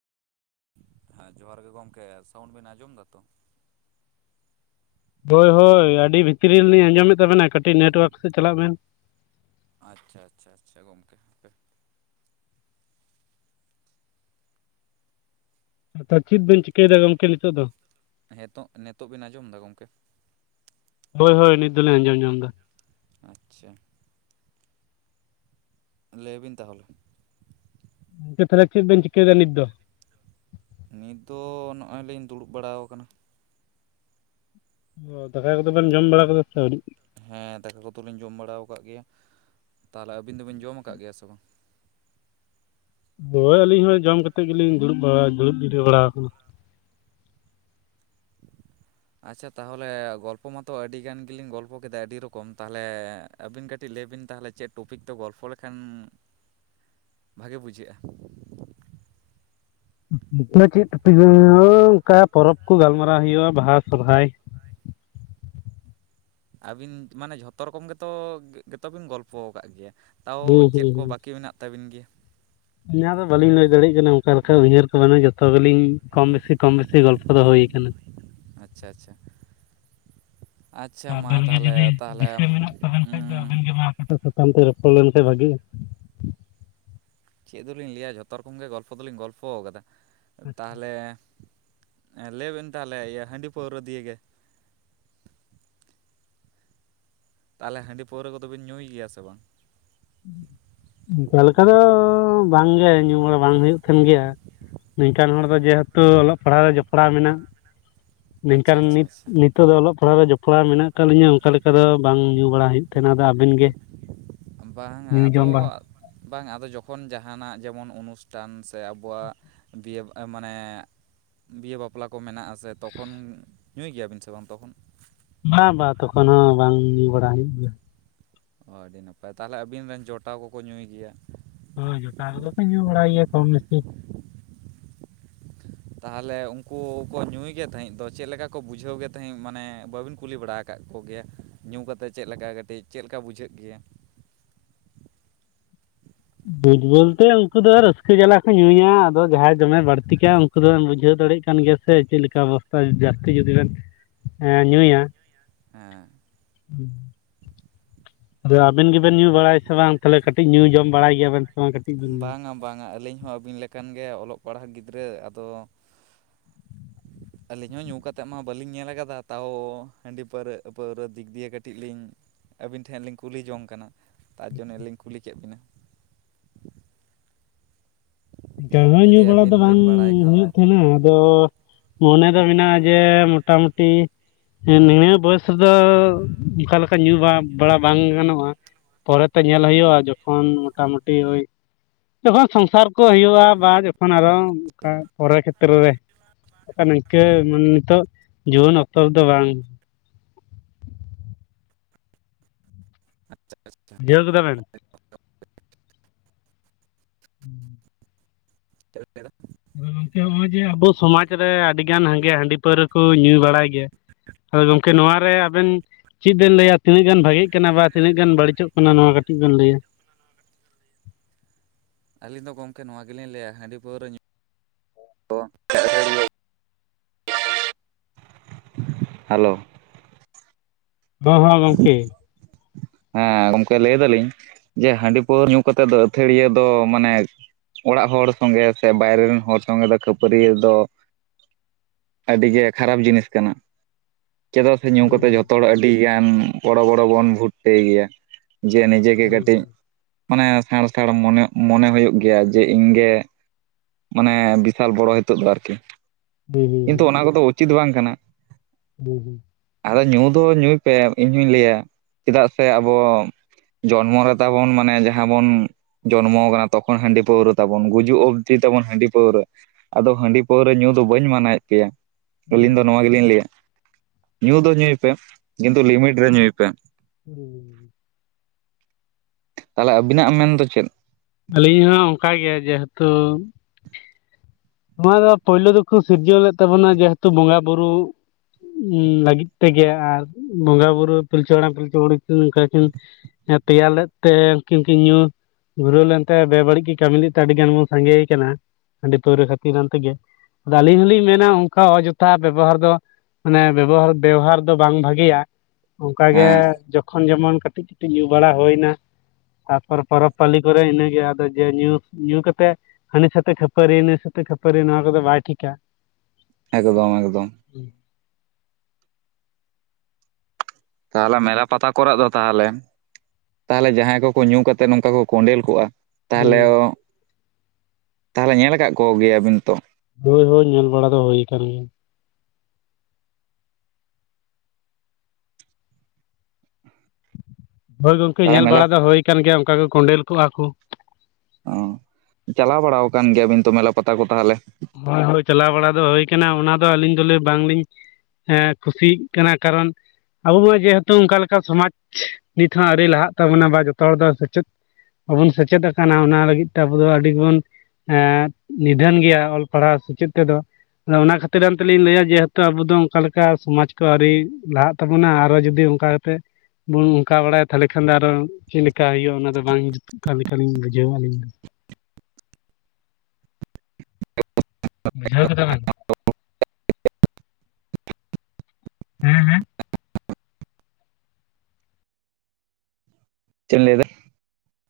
ᱦᱮᱸ ᱡᱚᱦᱟᱨ ᱜᱮ ᱜᱚᱢᱠᱮ, ᱥᱟᱣᱩᱱ ᱵᱮᱱ ᱟᱸᱡᱚᱢ ᱫᱟᱛᱚ? ᱦᱳᱭ ᱦᱳᱭ ᱟᱹᱰᱤ ᱵᱷᱤᱛᱨᱤ ᱨᱮᱞᱤᱧ ᱟᱸᱡᱚᱢᱮᱫ ᱛᱟᱵᱮᱱᱟ ᱠᱟᱹᱴᱤᱡ ᱱᱮᱴᱚᱣᱟᱨᱠ ᱥᱮᱫ ᱪᱟᱞᱟᱜ ᱵᱮᱱ ᱟᱪᱪᱷᱟ ᱟᱪᱪᱷᱟ ᱪᱷᱟ ᱜᱚᱢᱠᱮ [unintelligible] ᱪᱤᱫ ᱵᱤᱱ ᱪᱤᱠᱟᱹᱭᱮᱫᱟ ᱜᱚᱢᱠᱮ ᱱᱤᱛᱳᱜ ᱫᱚ? ᱦᱮᱸᱛᱚᱜ ᱱᱤᱛᱚᱜ ᱵᱤᱱ ᱟᱸᱡᱚᱢ ᱫᱟ ᱜᱚᱝᱠᱮ ᱦᱳᱭ ᱦᱳᱭ ᱱᱤᱛ ᱫᱚᱞᱮ ᱟᱸᱡᱚᱢ ᱧᱟᱢ ᱫᱟ᱾ ᱟᱪᱪᱷᱟ ᱞᱮᱹᱭ ᱵᱤᱱ ᱛᱟᱦᱚᱞᱮ ᱜᱚᱝᱠᱮ ᱛᱟᱦᱚᱞᱮ ᱪᱮᱫ ᱵᱤᱱ ᱪᱤᱠᱟᱹᱭ ᱫᱟ ᱱᱤᱛ ᱫᱚ? ᱱᱤᱛ ᱫᱚ ᱱᱚᱜᱼᱚᱭ ᱞᱤᱧ ᱫᱩᱲᱩᱵ ᱵᱟᱲᱟᱣ ᱠᱟᱱᱟ᱾ ᱚ ᱫᱟᱠᱟ ᱠᱚᱫᱚᱵᱮᱱ ᱡᱚᱢ ᱵᱟᱲᱟ ᱠᱮᱫᱟ ᱥᱮ ᱟᱹᱣᱨᱤ? ᱦᱮᱸ ᱫᱟᱠᱟ ᱠᱚᱫᱚ ᱞᱤᱧ ᱡᱚᱢ ᱵᱟᱲᱟ ᱟᱠᱟᱫ ᱜᱮᱭᱟ, ᱛᱟᱦᱚᱞᱮ ᱟᱹᱵᱤᱱ ᱫᱚᱵᱤᱱ ᱡᱚᱢ ᱠᱟᱜ ᱜᱮᱭᱟ ᱥᱮ ᱵᱟᱝ? ᱦᱳᱭ ᱟᱹᱞᱤᱧ ᱦᱚᱸ ᱡᱚᱢ ᱠᱟᱛᱮᱫ ᱜᱮ ᱞᱤᱧ ᱫᱩᱲᱩᱵ ᱵᱟᱲᱟ ᱫᱩᱲᱩᱵ ᱡᱤᱨᱟᱹᱵᱟᱲᱟ ᱟᱠᱟᱱᱟ᱾ ᱟᱪᱪᱷᱟ ᱛᱟᱦᱚᱞᱮ ᱜᱚᱞᱯᱚ ᱢᱟᱛᱚ ᱟᱹᱰᱤᱜᱟᱱ ᱜᱮᱞᱤᱧ ᱜᱚᱞᱯᱚ ᱠᱮᱫᱟ ᱟᱹᱰᱤ ᱨᱚᱠᱚᱢ ᱛᱟᱦᱚᱞᱮ, ᱟᱹᱵᱤᱱ ᱠᱟᱹᱴᱤᱡ ᱞᱟᱹᱭ ᱵᱤᱱ ᱛᱟᱦᱚᱞᱮ ᱪᱮᱫ ᱴᱚᱯᱤᱠ ᱛᱮ ᱜᱚᱞᱯᱷᱚ ᱞᱮᱠᱷᱟᱱ ᱵᱷᱟᱜᱮ ᱵᱩᱡᱷᱟᱹᱜ-ᱟ᱾ [unintelligible] ᱪᱮᱫ ᱴᱚᱯᱤᱠ ᱦᱳ ᱚᱱᱠᱟ ᱯᱚᱨᱚᱵᱽ ᱠᱚ ᱜᱟᱞ ᱢᱟᱨᱟᱣ ᱦᱩᱭᱩᱜᱼᱟ, ᱵᱟᱦᱟ ᱥᱚᱨᱚᱦᱟᱭ ᱟᱹᱵᱤᱱ ᱢᱟᱱᱮ ᱡᱷᱚᱛᱚ ᱨᱚᱠᱚᱢ ᱜᱮᱛᱚ ᱜᱮᱛᱚ ᱵᱤᱱ ᱜᱚᱞᱯᱚ ᱠᱟᱫ ᱜᱮᱭᱟ, ᱛᱟᱣ ᱦᱩᱸ ᱦᱩᱸ ᱪᱮᱫ ᱠᱚ ᱦᱩᱸ ᱵᱟᱹᱠᱤ ᱢᱮᱱᱟᱜ ᱛᱟᱵᱤᱱ ᱜᱮᱭᱟ? [unintelligible] ᱫᱚ ᱵᱟᱹᱞᱤᱧ ᱞᱟᱹᱭ ᱫᱟᱲᱮᱜ ᱭᱟᱜ ᱠᱟᱱᱟ ᱚᱱᱠᱟ ᱞᱮᱠᱟ ᱩᱭᱦᱟᱹᱨ ᱠᱚ ᱵᱟᱱᱩᱜ ᱡᱷᱚᱛᱚ ᱜᱮᱞᱤᱧ ᱠᱚᱢ ᱵᱮᱥᱤ ᱠᱚᱢ ᱵᱮᱥᱤ ᱜᱚᱞᱯᱚ ᱫᱚ ᱦᱩᱭ ᱠᱟᱱᱟ᱾ ᱟᱪᱪᱷᱟ ᱟᱪᱪᱷᱟ, ᱟᱪᱪᱷᱟ ᱢᱟ ᱟᱵᱮᱱ ᱜᱮ ᱡᱩᱫᱤ ᱛᱟᱦᱚᱞᱮ ᱫᱤᱥᱟᱹ ᱛᱟᱦᱚᱞᱮ ᱢᱮᱱᱟᱜ ᱛᱟᱵᱮᱱ ᱠᱷᱟᱡ ᱫᱚ ᱩᱸ, ᱟᱵᱮᱱ ᱜᱮ ᱢᱟ ᱴ [unintelligible] ᱥᱟᱛᱟᱢ ᱛᱮ ᱨᱚᱯᱚᱲ ᱞᱮᱱᱠᱟᱱ ᱵᱷᱟᱜᱮᱼᱟ? ᱪᱮᱫ ᱫᱚ ᱞᱤᱧ ᱞᱟᱹᱭᱟ ᱡᱷᱚᱛᱚ ᱨᱚᱠᱚᱢ ᱜᱮ ᱜᱚᱞ ᱯᱷᱚ ᱫᱚ ᱞᱤᱧ ᱜᱚᱞ ᱯᱷᱚ ᱠᱟᱫᱟ, ᱛᱟᱦᱞᱮ ᱞᱟᱹᱭ ᱵᱮᱱ ᱛᱟᱦᱞᱮ ᱤᱭᱟᱹ ᱦᱟᱹᱰᱤ ᱯᱟᱹᱣᱨᱟᱹ ᱫᱤᱭᱮ ᱜᱮ, ᱛᱟᱦᱞᱮ ᱦᱟᱹᱰᱤ ᱯᱟᱹᱣᱨᱟᱹ ᱠᱚ ᱫᱚ ᱵᱤᱱ ᱧᱩᱭ ᱜᱮᱭᱟ ᱥᱮ ᱵᱟᱝ? ᱚᱱᱠᱟ ᱞᱮᱠᱟ ᱫᱚ ᱵᱟᱝ ᱜᱮ ᱧᱩᱢ ᱵᱟᱲᱟ ᱵᱟᱝ ᱦᱩᱭᱩᱜ ᱠᱟᱱ ᱜᱮᱭᱟ, ᱱᱤᱝᱠᱟᱱ ᱦᱚᱲ ᱫᱚ ᱡᱮᱦᱮᱛᱩ ᱚᱞᱚᱜ ᱯᱟᱲ ᱦᱟᱣ ᱨᱮ ᱡᱚᱯ ᱲᱟᱣ ᱢᱮᱱᱟᱜ ᱟᱪᱪᱷᱟ ᱱᱤᱝᱠᱟᱱ ᱟᱪᱪᱷᱟ ᱱᱤᱛ ᱱᱤᱛ ᱟᱪᱪᱷᱟ ᱱᱤᱛᱚᱜ ᱫᱚ ᱚᱞᱚᱜ ᱯᱟᱲᱦᱟᱜ ᱨᱮ ᱡᱚᱯᱲᱟᱣ ᱢᱮᱱᱟᱜ ᱠᱟᱫ ᱞᱤᱧᱟᱹ ᱚᱱᱠᱟ ᱞᱮᱠᱟ ᱫᱚ ᱵᱟᱝ ᱧᱩ ᱵᱟᱲᱟ ᱦᱩᱭᱩᱜ ᱛᱟᱦᱮᱸᱱᱟ᱾ ᱟᱹᱵᱤᱱ ᱜᱮ? ᱵᱟᱝ-ᱟ ᱧᱩ ᱟᱫᱚ ᱡᱚᱢ ᱵᱟᱲᱟ ᱵᱟᱝ ᱟᱫᱚ ᱡᱚᱠᱷᱚᱱ ᱡᱟᱦᱟᱸᱱᱟᱜ ᱡᱮᱢᱚᱱ ᱚᱱᱩᱥᱴᱷᱟᱱ ᱥᱮ ᱟᱵᱚᱣᱟᱜ ᱵᱤ [unintelligible] ᱢᱟᱱᱮ ᱵᱤᱦᱟᱹ ᱵᱟᱯᱞᱟ ᱠᱚ ᱢᱮᱱᱟᱜᱼᱟ ᱥᱮ ᱛᱚᱠᱷᱚᱱ ᱧᱩᱭ ᱜᱮᱭᱟᱵᱤᱱ ᱥᱮ ᱵᱟᱝ ᱛᱚᱠᱷᱚᱱ? ᱵᱟᱝ ᱵᱟᱝ ᱛᱚᱠᱷᱚᱱ ᱦᱚᱸ ᱵᱟᱝ ᱧᱩᱵᱟᱲᱟ ᱦᱩᱭᱩᱜ ᱜᱮᱭᱟ᱾ ᱚ ᱟᱹᱰᱤ ᱱᱟᱯᱟᱭ ᱛᱟᱦᱚᱞᱮ ᱟᱹᱵᱤᱱ ᱨᱮᱱ ᱡᱚᱴᱟᱣ ᱠᱚᱠᱚ ᱧᱩᱭ ᱜᱮᱭᱟ᱾ ᱦᱳᱭ ᱡᱚᱴᱟᱣ ᱠᱚᱫᱚᱠᱚ ᱧᱩ ᱵᱟᱲᱟᱭ ᱜᱮᱭᱟ ᱠᱚᱢ ᱵᱮᱥᱤ ᱛᱟᱦᱚᱞᱮ ᱩᱱᱠᱩ ᱠᱚ ᱧᱩᱭ ᱜᱮ ᱛᱟᱦᱮᱸᱫ ᱫᱚ ᱪᱮᱫᱞᱠᱟ ᱠᱚ ᱵᱩᱡᱷᱟᱹᱣ ᱜᱮ ᱛᱟᱦᱮᱸᱫ ᱢᱟᱱᱮ ᱵᱟᱹᱵᱤᱱ ᱠᱩᱞᱤ ᱵᱟᱲᱟ ᱟᱠᱟᱫ ᱠᱚᱜᱮᱭᱟ ᱧᱩ ᱠᱟᱛᱮᱫ ᱪᱮᱫ ᱞᱮᱠᱟ ᱠᱟᱹᱴᱤᱡ ᱪᱮᱫ ᱞᱮᱠᱟ ᱵᱩᱡᱷᱟᱹᱜ ᱜᱮᱭᱟ ᱧᱩ ᱵᱚᱞᱛᱮ ᱩᱱᱠᱩ ᱫᱚ ᱨᱟᱹᱥᱠᱟᱹ ᱡᱟᱞᱟ ᱠᱚ ᱧᱩᱭᱟ ᱟᱫᱚ ᱡᱟᱦᱟᱸᱭ ᱫᱚᱢᱮ ᱵᱟᱹᱲᱛᱤ ᱠᱟᱭ ᱩᱱᱠᱩ ᱩᱱᱠᱩ ᱫᱚᱵᱮᱱ ᱵᱩᱡᱷᱟᱹᱣ ᱫᱟᱲᱮᱭᱟᱜ ᱠᱟᱱ ᱜᱮᱭᱟ ᱥᱮ ᱪᱮᱫ ᱞᱮᱠᱟ ᱚᱵᱚᱥᱛᱟ ᱡᱟᱹᱥᱛᱤ ᱡᱩᱫᱤ ᱵᱮᱱ ᱧᱩᱭᱟ ᱦᱮᱸ ᱦᱩᱸ ᱟᱫᱚ ᱟᱵᱮᱱ ᱜᱮᱵᱮᱱ ᱧᱩ ᱵᱟᱲᱟᱭᱟ ᱥᱮ ᱵᱟᱝ ᱛᱟᱦᱚᱞᱮ ᱠᱟᱹᱴᱤᱡ ᱧᱩ ᱡᱚᱢ ᱵᱟᱲᱟᱭ ᱜᱮᱭᱟᱵᱮᱱ ᱥᱮ ᱵᱟᱝ ᱠᱟᱹᱴᱤᱡ ᱵᱮᱱ ᱞᱟᱹᱭᱟ? ᱵᱟᱝᱟ ᱵᱟᱝᱟ ᱟᱹᱞᱤᱧ ᱦᱚᱸ ᱟᱹᱵᱤᱱ ᱞᱮᱠᱟᱱ ᱜᱮ ᱚᱞᱚᱜ ᱯᱟᱲᱦᱟᱜ ᱜᱤᱫᱽᱨᱟᱹ ᱟᱫᱚ ᱟᱹᱞᱤᱧ ᱦᱚᱸ ᱧᱩ ᱠᱟᱛᱮᱫ ᱢᱟ ᱵᱟᱹᱞᱤᱧ ᱧᱮᱞ ᱠᱟᱫᱟ ᱛᱟᱣ ᱦᱟᱺᱰᱤ ᱯᱟᱹᱣᱨᱟᱹ ᱯᱟᱹᱣᱨᱟᱹ ᱫᱤᱠ ᱫᱤᱭᱮ ᱠᱟᱹᱴᱤᱡ ᱞᱤᱧ ᱟᱹᱵᱤᱱ ᱴᱷᱮᱱ ᱞᱤᱧ ᱠᱩᱞᱤ ᱡᱚᱝ ᱠᱟᱱᱟ ᱛᱟᱨ ᱡᱚᱱᱱᱚ ᱞᱤᱧ ᱠᱩᱞᱤ ᱠᱮᱫ ᱵᱤᱱᱟ ᱮᱱᱛᱮ ᱨᱮᱦᱚ ᱧᱩ ᱡᱩᱫᱤ ᱵᱟᱲᱟ ᱫᱚ ᱟᱹᱵᱤᱱ ᱵᱟᱝ ᱵᱤᱱ ᱵᱟᱲᱟᱭ ᱠᱷᱟᱱ ᱦᱩᱭᱩᱜ ᱫᱚ ᱛᱟᱦᱮᱸᱱᱟ ᱟᱫᱚ ᱢᱚᱱᱮ ᱫᱚ ᱢᱮᱱᱟᱜᱼᱟ ᱡᱮ ᱢᱚᱴᱟᱢᱩᱴᱤ ᱦᱮᱸ ᱱᱤᱱᱟᱹᱜ ᱵᱚᱭᱮᱥ ᱨᱮᱫᱚ ᱚᱠᱟ ᱞᱮᱠᱟ ᱧᱩ ᱵᱟ ᱵᱟᱲᱟ ᱵᱟᱝ ᱜᱟᱱᱚᱜᱼᱟ ᱯᱚᱨᱮᱛᱮ ᱧᱮᱞ ᱦᱩᱭᱩᱜᱼᱟ ᱡᱚᱠᱷᱚᱱ ᱢᱚᱴᱟᱢᱩᱴᱤ ᱳᱭ ᱡᱚᱠᱷᱚᱱ ᱥᱚᱝᱥᱟᱨ ᱠᱚ ᱦᱩᱭᱩᱜᱼᱟ ᱵᱟ ᱡᱚᱠᱷᱚᱱ ᱟᱨᱚ ᱚᱱᱠᱟ ᱯᱚᱨᱮᱨ ᱠᱷᱮᱛᱨᱚ ᱨᱮ ᱵᱟᱠᱷᱟᱱ ᱱᱤᱝᱠᱟᱹ ᱢᱟᱱᱮ ᱱᱤᱛᱚᱜ ᱡᱩᱣᱟᱹᱱ ᱚᱠᱛᱚ ᱨᱮᱫᱚ ᱵᱟᱝ ᱟᱪᱪᱷᱟ ᱟᱪᱪᱷᱟ ᱡᱷᱟᱹᱣ ᱠᱮᱫᱟ ᱵᱮᱱ [inaudible] [inaudible] [unintelligible] ᱜᱚᱢᱠᱮ ᱦᱚᱸᱜᱼᱚᱭ ᱡᱮ ᱟᱵᱚ ᱥᱚᱢᱟᱡᱽ ᱨᱮ ᱟᱹᱰᱤᱜᱟᱱ ᱦᱟᱸᱜᱮ ᱦᱟᱺᱰᱤ ᱯᱟᱹᱣᱨᱟᱹ ᱠᱚ ᱧᱩ ᱵᱟᱲᱟᱭ ᱜᱮᱭᱟ ᱟᱫᱚ ᱜᱚᱢᱠᱮ ᱱᱚᱣᱟᱨᱮ ᱟᱵᱤᱱ ᱪᱮᱫ ᱵᱮᱱ ᱞᱟᱹᱭᱟ ᱛᱤᱱᱟᱹᱜ ᱜᱟᱱ ᱵᱷᱟᱜᱮᱜ ᱠᱟᱱᱟ ᱵᱟ ᱛᱤᱱᱟᱹᱜ ᱜᱟᱱ ᱵᱟᱹᱲᱤᱡᱚᱜ ᱠᱟᱱᱟ ᱱᱚᱣᱟ ᱠᱟᱹᱴᱤᱡ ᱵᱤᱱ ᱞᱟᱹᱭᱟ ᱟᱹᱞᱤᱧ ᱫᱚ ᱜᱚᱢᱠᱮ ᱱᱚᱣᱟ ᱜᱮᱞᱤᱧ ᱞᱟᱹᱭᱟ ᱦᱟᱺᱰᱤ ᱯᱟᱹᱣᱨᱟᱹ ᱧᱩ [unintelligible] ᱛᱚ ᱦᱮᱞᱳ ᱦᱚᱸᱦᱚᱸ ᱜᱚᱢᱠᱮ ᱦᱮᱸ ᱜᱚᱢᱠᱮ ᱞᱟᱹᱭ ᱫᱟᱞᱤᱧ ᱡᱮ ᱦᱟᱺᱰᱤ ᱯᱟᱹᱣᱨᱟᱹ ᱧᱩ ᱠᱟᱛᱮᱜ ᱫᱚ ᱟᱹᱛᱷᱟᱹᱲᱤᱭᱟᱹ ᱫᱚ ᱢᱟᱱᱮ ᱚᱲᱟᱜ ᱦᱚᱲ ᱥᱚᱸᱜᱮ ᱥᱮ ᱵᱟᱭᱨᱮ ᱨᱮᱱ ᱦᱚᱲ ᱥᱚᱸᱜᱮ ᱫᱚ ᱠᱷᱟᱹᱯᱟᱹᱨᱤ ᱫᱚ ᱟᱹᱰᱤ ᱜᱮ ᱠᱷᱟᱨᱟᱯ ᱡᱤᱱᱤᱥ ᱠᱟᱱᱟ ᱪᱮᱫᱟᱜ ᱥᱮ ᱧᱩ ᱠᱟᱛᱮᱫ ᱡᱷᱚᱛᱚ ᱦᱚᱲ ᱟᱹᱰᱤᱜᱟᱱ ᱵᱚᱲᱚ ᱵᱚᱲᱚ ᱵᱚᱱ ᱵᱷᱩᱴᱴᱟᱹ ᱜᱮᱭᱟ ᱡᱮ ᱱᱤᱡᱮ ᱜᱮ ᱠᱟᱹᱴᱤᱡ ᱢᱟᱱᱮ ᱥᱟᱸᱬ ᱥᱟᱸᱬ ᱢᱚᱱᱮ ᱦᱩᱭᱩᱜ ᱜᱮᱭᱟ ᱡᱮ ᱤᱧ ᱜᱮ ᱢᱟᱱᱮ ᱵᱤᱥᱟᱞ ᱵᱚᱲᱚ ᱦᱤᱛᱚᱜ ᱫᱚ ᱟᱨᱠᱤ ᱠᱤᱱᱛᱩ ᱚᱱᱟ ᱠᱚᱫᱚ ᱩᱪᱤᱛ ᱵᱟᱝ ᱠᱟᱱᱟ ᱦᱩᱸ ᱦᱩᱸ ᱟᱫᱚ ᱧᱩ ᱫᱚ ᱧᱩᱭ ᱯᱮ ᱤᱧᱦᱩᱧ ᱞᱟᱹᱭᱟ ᱪᱮᱫᱟᱜ ᱥᱮ ᱟᱵᱚ ᱡᱚᱱᱢᱚ ᱨᱮ ᱛᱟᱵᱚᱱ ᱢᱟᱱᱮ ᱡᱟᱦᱟᱸ ᱵᱚᱱ ᱡᱚᱱᱢᱚ ᱠᱟᱱᱟ ᱛᱚᱠᱷᱚᱱ ᱦᱟᱺᱰᱤ ᱯᱟᱹᱣᱨᱟᱹ ᱛᱟᱵᱚᱱ ᱜᱩᱡᱩᱜ ᱚᱵᱫᱤ ᱛᱟᱵᱚᱱ ᱦᱟᱺᱰᱤ ᱯᱟᱹᱣᱨᱟᱹ ᱟᱫᱚ ᱦᱟᱺᱰᱤ ᱯᱟᱹᱣᱨᱟᱹ ᱧᱩ ᱫᱚ ᱵᱟᱹᱧ ᱢᱟᱱᱟᱭᱮᱫ ᱯᱮᱭᱟ ᱟᱹᱞᱤᱧ ᱫᱚ ᱱᱚᱣᱟ ᱜᱮᱞᱤᱧ ᱞᱟᱹᱭᱟ ᱧᱩ ᱫᱚ ᱧᱩᱭ ᱯᱮ ᱠᱤᱱᱛᱩ ᱞᱤᱢᱤᱴ ᱨᱮ ᱧᱩᱭ ᱯᱮ ᱦᱩᱸ ᱦᱩᱸ ᱛᱟᱦᱚᱞᱮ ᱟᱵᱤᱱᱟᱜ ᱢᱮᱱᱫᱚ ᱪᱮᱫ ᱟᱹᱞᱤᱧ ᱦᱚᱸ ᱚᱱᱠᱟ ᱜᱮ ᱡᱮᱦᱛᱩ ᱱᱚᱣᱟ ᱫᱚ ᱯᱳᱭᱞᱳ ᱫᱚᱠᱚ ᱥᱤᱨᱡᱟᱹᱣ ᱞᱮᱫ ᱛᱟᱵᱚᱱᱟ ᱡᱮᱦᱮᱛᱩ ᱵᱚᱸᱜᱟ ᱵᱩᱨᱩ ᱞᱟᱹᱜᱤᱫ ᱛᱮᱜᱮ ᱟᱨ ᱵᱚᱸᱜᱟ ᱵᱩᱨᱩ ᱯᱤᱞᱪᱩ ᱦᱟᱲᱟᱢ ᱯᱤᱞᱪᱩ ᱵᱩᱲᱦᱤ ᱠᱤᱱ ᱚᱝᱠᱟᱠᱤᱱ ᱦᱮᱸ ᱛᱮᱭᱟᱨ ᱞᱮᱫ ᱛᱮ ᱩᱱᱠᱤᱱ ᱠᱤᱱ ᱧᱩ ᱜᱷᱩᱨᱟᱹᱣ ᱞᱮᱱᱛᱮ ᱵᱮᱵᱟᱹᱲᱤᱡ ᱠᱤᱱ ᱠᱟᱹᱢᱤ ᱞᱮᱫ ᱛᱮ ᱟᱹᱰᱤ ᱜᱟᱱ ᱵᱚᱱ ᱥᱟᱸᱜᱮ ᱠᱟᱱᱟ ᱦᱟᱺᱰᱤ ᱯᱟᱹᱣᱨᱟᱹ ᱠᱷᱟᱹᱛᱤᱨᱟᱱ ᱛᱮᱜᱮ ᱟᱫᱚ ᱟᱹᱞᱤᱧ ᱦᱚᱸᱞᱤᱧ ᱢᱮᱱᱟ ᱚᱱᱠᱟ ᱚᱡᱚᱛᱷᱟ ᱵᱮᱵᱚᱦᱟᱨ ᱫᱚ ᱢᱟᱱᱮ ᱵᱮᱵᱚᱦᱟᱨ ᱵᱮᱣᱦᱟᱨ ᱫᱚ ᱵᱟᱝ ᱵᱷᱟᱹᱜᱤᱭᱟ ᱚᱱᱠᱟᱜᱮ ᱦᱮᱸ ᱡᱚᱠᱷᱚᱱ ᱡᱮᱢᱚᱱ ᱠᱟᱹᱴᱤᱡ ᱠᱟᱹᱴᱤᱡ ᱧᱩ ᱵᱟᱲᱟ ᱦᱩᱭᱱᱟ ᱛᱟᱯᱚᱨ ᱯᱚᱨᱚᱵᱽ ᱯᱟᱹᱞᱤ ᱠᱚᱨᱮ ᱤᱱᱟᱹᱜᱮ ᱡᱮ ᱧᱩ ᱧᱩ ᱠᱟᱛᱮᱜ ᱦᱟᱱᱤ ᱥᱟᱛᱮ ᱠᱷᱟᱹᱯᱟᱹᱨᱤ ᱱᱩᱭ ᱥᱟᱛᱮ ᱠᱷᱟᱹᱯᱟᱹᱨᱤ ᱱᱚᱣᱟ ᱠᱚᱫᱚ ᱵᱟᱭ ᱴᱷᱤᱠᱟ ᱮᱠᱫᱚᱢ ᱮᱠᱫᱚᱢ ᱛᱟᱦᱚᱞᱮ ᱢᱮᱞᱟ ᱯᱟᱛᱟ ᱠᱚᱨᱮ ᱫᱚ ᱛᱟᱦᱚᱞᱮ ᱛᱟᱦᱚᱞᱮ ᱡᱟᱦᱟᱸᱭ ᱠᱚᱠᱚ ᱧᱩ ᱠᱟᱛᱮ ᱱᱚᱝᱠᱟ ᱠᱚ ᱠᱚᱸᱰᱮᱞ ᱠᱚᱜᱼᱟ ᱛᱟᱦᱚᱞᱮ ᱦᱩᱸ ᱛᱟᱦᱚᱞᱮ ᱧᱮᱞ ᱟᱠᱟᱫ ᱠᱚᱜᱮᱭᱟᱵᱤᱱ ᱛᱚ ᱦᱳᱭ ᱦᱳᱭ ᱧᱮᱞ ᱵᱟᱲᱟ ᱫᱚ ᱦᱩᱭ ᱟᱠᱟᱱ ᱜᱮᱭᱟ ᱦᱳᱭ ᱜᱚᱢᱠᱮ ᱛᱟᱦᱚᱞᱮ ᱧᱮᱞ ᱢᱮᱞᱟ ᱵᱟᱲᱟ ᱫᱚ ᱦᱩᱭ ᱟᱠᱟᱱ ᱜᱮᱭᱟ ᱚᱱᱠᱟ ᱠᱚ ᱠᱚᱸᱰᱮᱞ ᱠᱚᱜᱼᱟ ᱠᱚ ᱚ ᱪᱟᱞᱟᱣ ᱵᱟᱲᱟ ᱟᱠᱟᱱ ᱜᱮᱭᱟᱵᱤᱱ ᱛᱚ ᱢᱮᱞᱟ ᱯᱟᱛᱟ ᱠᱚ ᱛᱟᱦᱚᱞᱮ ᱦᱳᱭ ᱦᱳᱭ ᱪᱟᱞᱟᱣ ᱵᱟᱲᱟ ᱫᱚ ᱦᱩᱭ ᱠᱟᱱᱟ ᱚᱱᱟ ᱫᱚ ᱟᱹᱞᱤᱧ ᱫᱚᱞᱮ ᱵᱟᱝᱞᱤᱧ ᱠᱩᱥᱤᱜ ᱠᱟᱱᱟ ᱠᱟᱨᱚᱱ ᱟᱵᱚ ᱢᱟ ᱡᱮᱦᱮᱛᱩ ᱚᱱᱠᱟ ᱞᱮᱠᱟ ᱥᱚᱢᱟᱡᱽ ᱱᱤᱛ ᱦᱚᱸ ᱟᱹᱨᱤ ᱞᱟᱦᱟᱜ ᱛᱟᱵᱚᱱᱟ ᱵᱟ ᱡᱚᱛᱚ ᱦᱚᱲ ᱫᱚ ᱥᱮᱪᱮᱫ ᱵᱟᱵᱚᱱ ᱥᱮᱪᱮᱫ ᱟᱠᱟᱱᱟ ᱚᱱᱟ ᱞᱟᱹᱜᱤᱫ ᱛᱮ ᱟᱵᱚ ᱫᱚ ᱟᱹᱰᱤᱵᱚᱱ ᱱᱤᱫᱷᱟᱹᱱ ᱜᱮᱭᱟ ᱚᱞ ᱯᱟᱲᱦᱟᱣ ᱥᱮᱪᱮᱫ ᱛᱮ ᱫᱚ ᱟᱫᱚ ᱚᱱᱟ ᱠᱷᱟᱹᱛᱤᱨ ᱟᱛᱮᱞᱤᱧ ᱞᱟᱹᱭᱟ ᱡᱮᱦᱮᱛᱩ ᱟᱵᱚ ᱫᱚ ᱚᱱᱠᱟ ᱞᱮᱠᱟ ᱥᱚᱢᱟᱡᱽ ᱟᱹᱣᱨᱤ ᱞᱟᱜ ᱛᱟᱵᱚᱱᱟ ᱟᱨᱚ ᱡᱩᱫᱤ ᱚᱱᱠᱟ ᱠᱟᱛᱮ ᱵᱚᱱ ᱚᱱᱠᱟ ᱵᱟᱲᱟᱭᱟ ᱛᱟᱦᱚᱞᱮ ᱠᱷᱟᱱ ᱫᱚ ᱟᱨᱚ ᱪᱮᱫ ᱞᱮᱠᱟ ᱦᱩᱭᱩᱜᱼᱟ ᱚᱱᱟᱫᱚ ᱵᱟᱝ ᱡᱩᱛᱩᱜ ᱠᱟᱱ ᱞᱮᱠᱟᱞᱤᱧ ᱵᱩᱡᱷᱟᱹᱣᱮᱜ-ᱟ ᱟᱹᱞᱤᱧ ᱫᱚ ᱵᱩᱡᱷᱟᱹᱣ ᱠᱮᱫᱼᱟ ᱵᱮᱱ᱾ ᱦᱮᱸ ᱦᱮᱸ ᱪᱮᱫ ᱞᱟᱭ ᱮᱫᱟ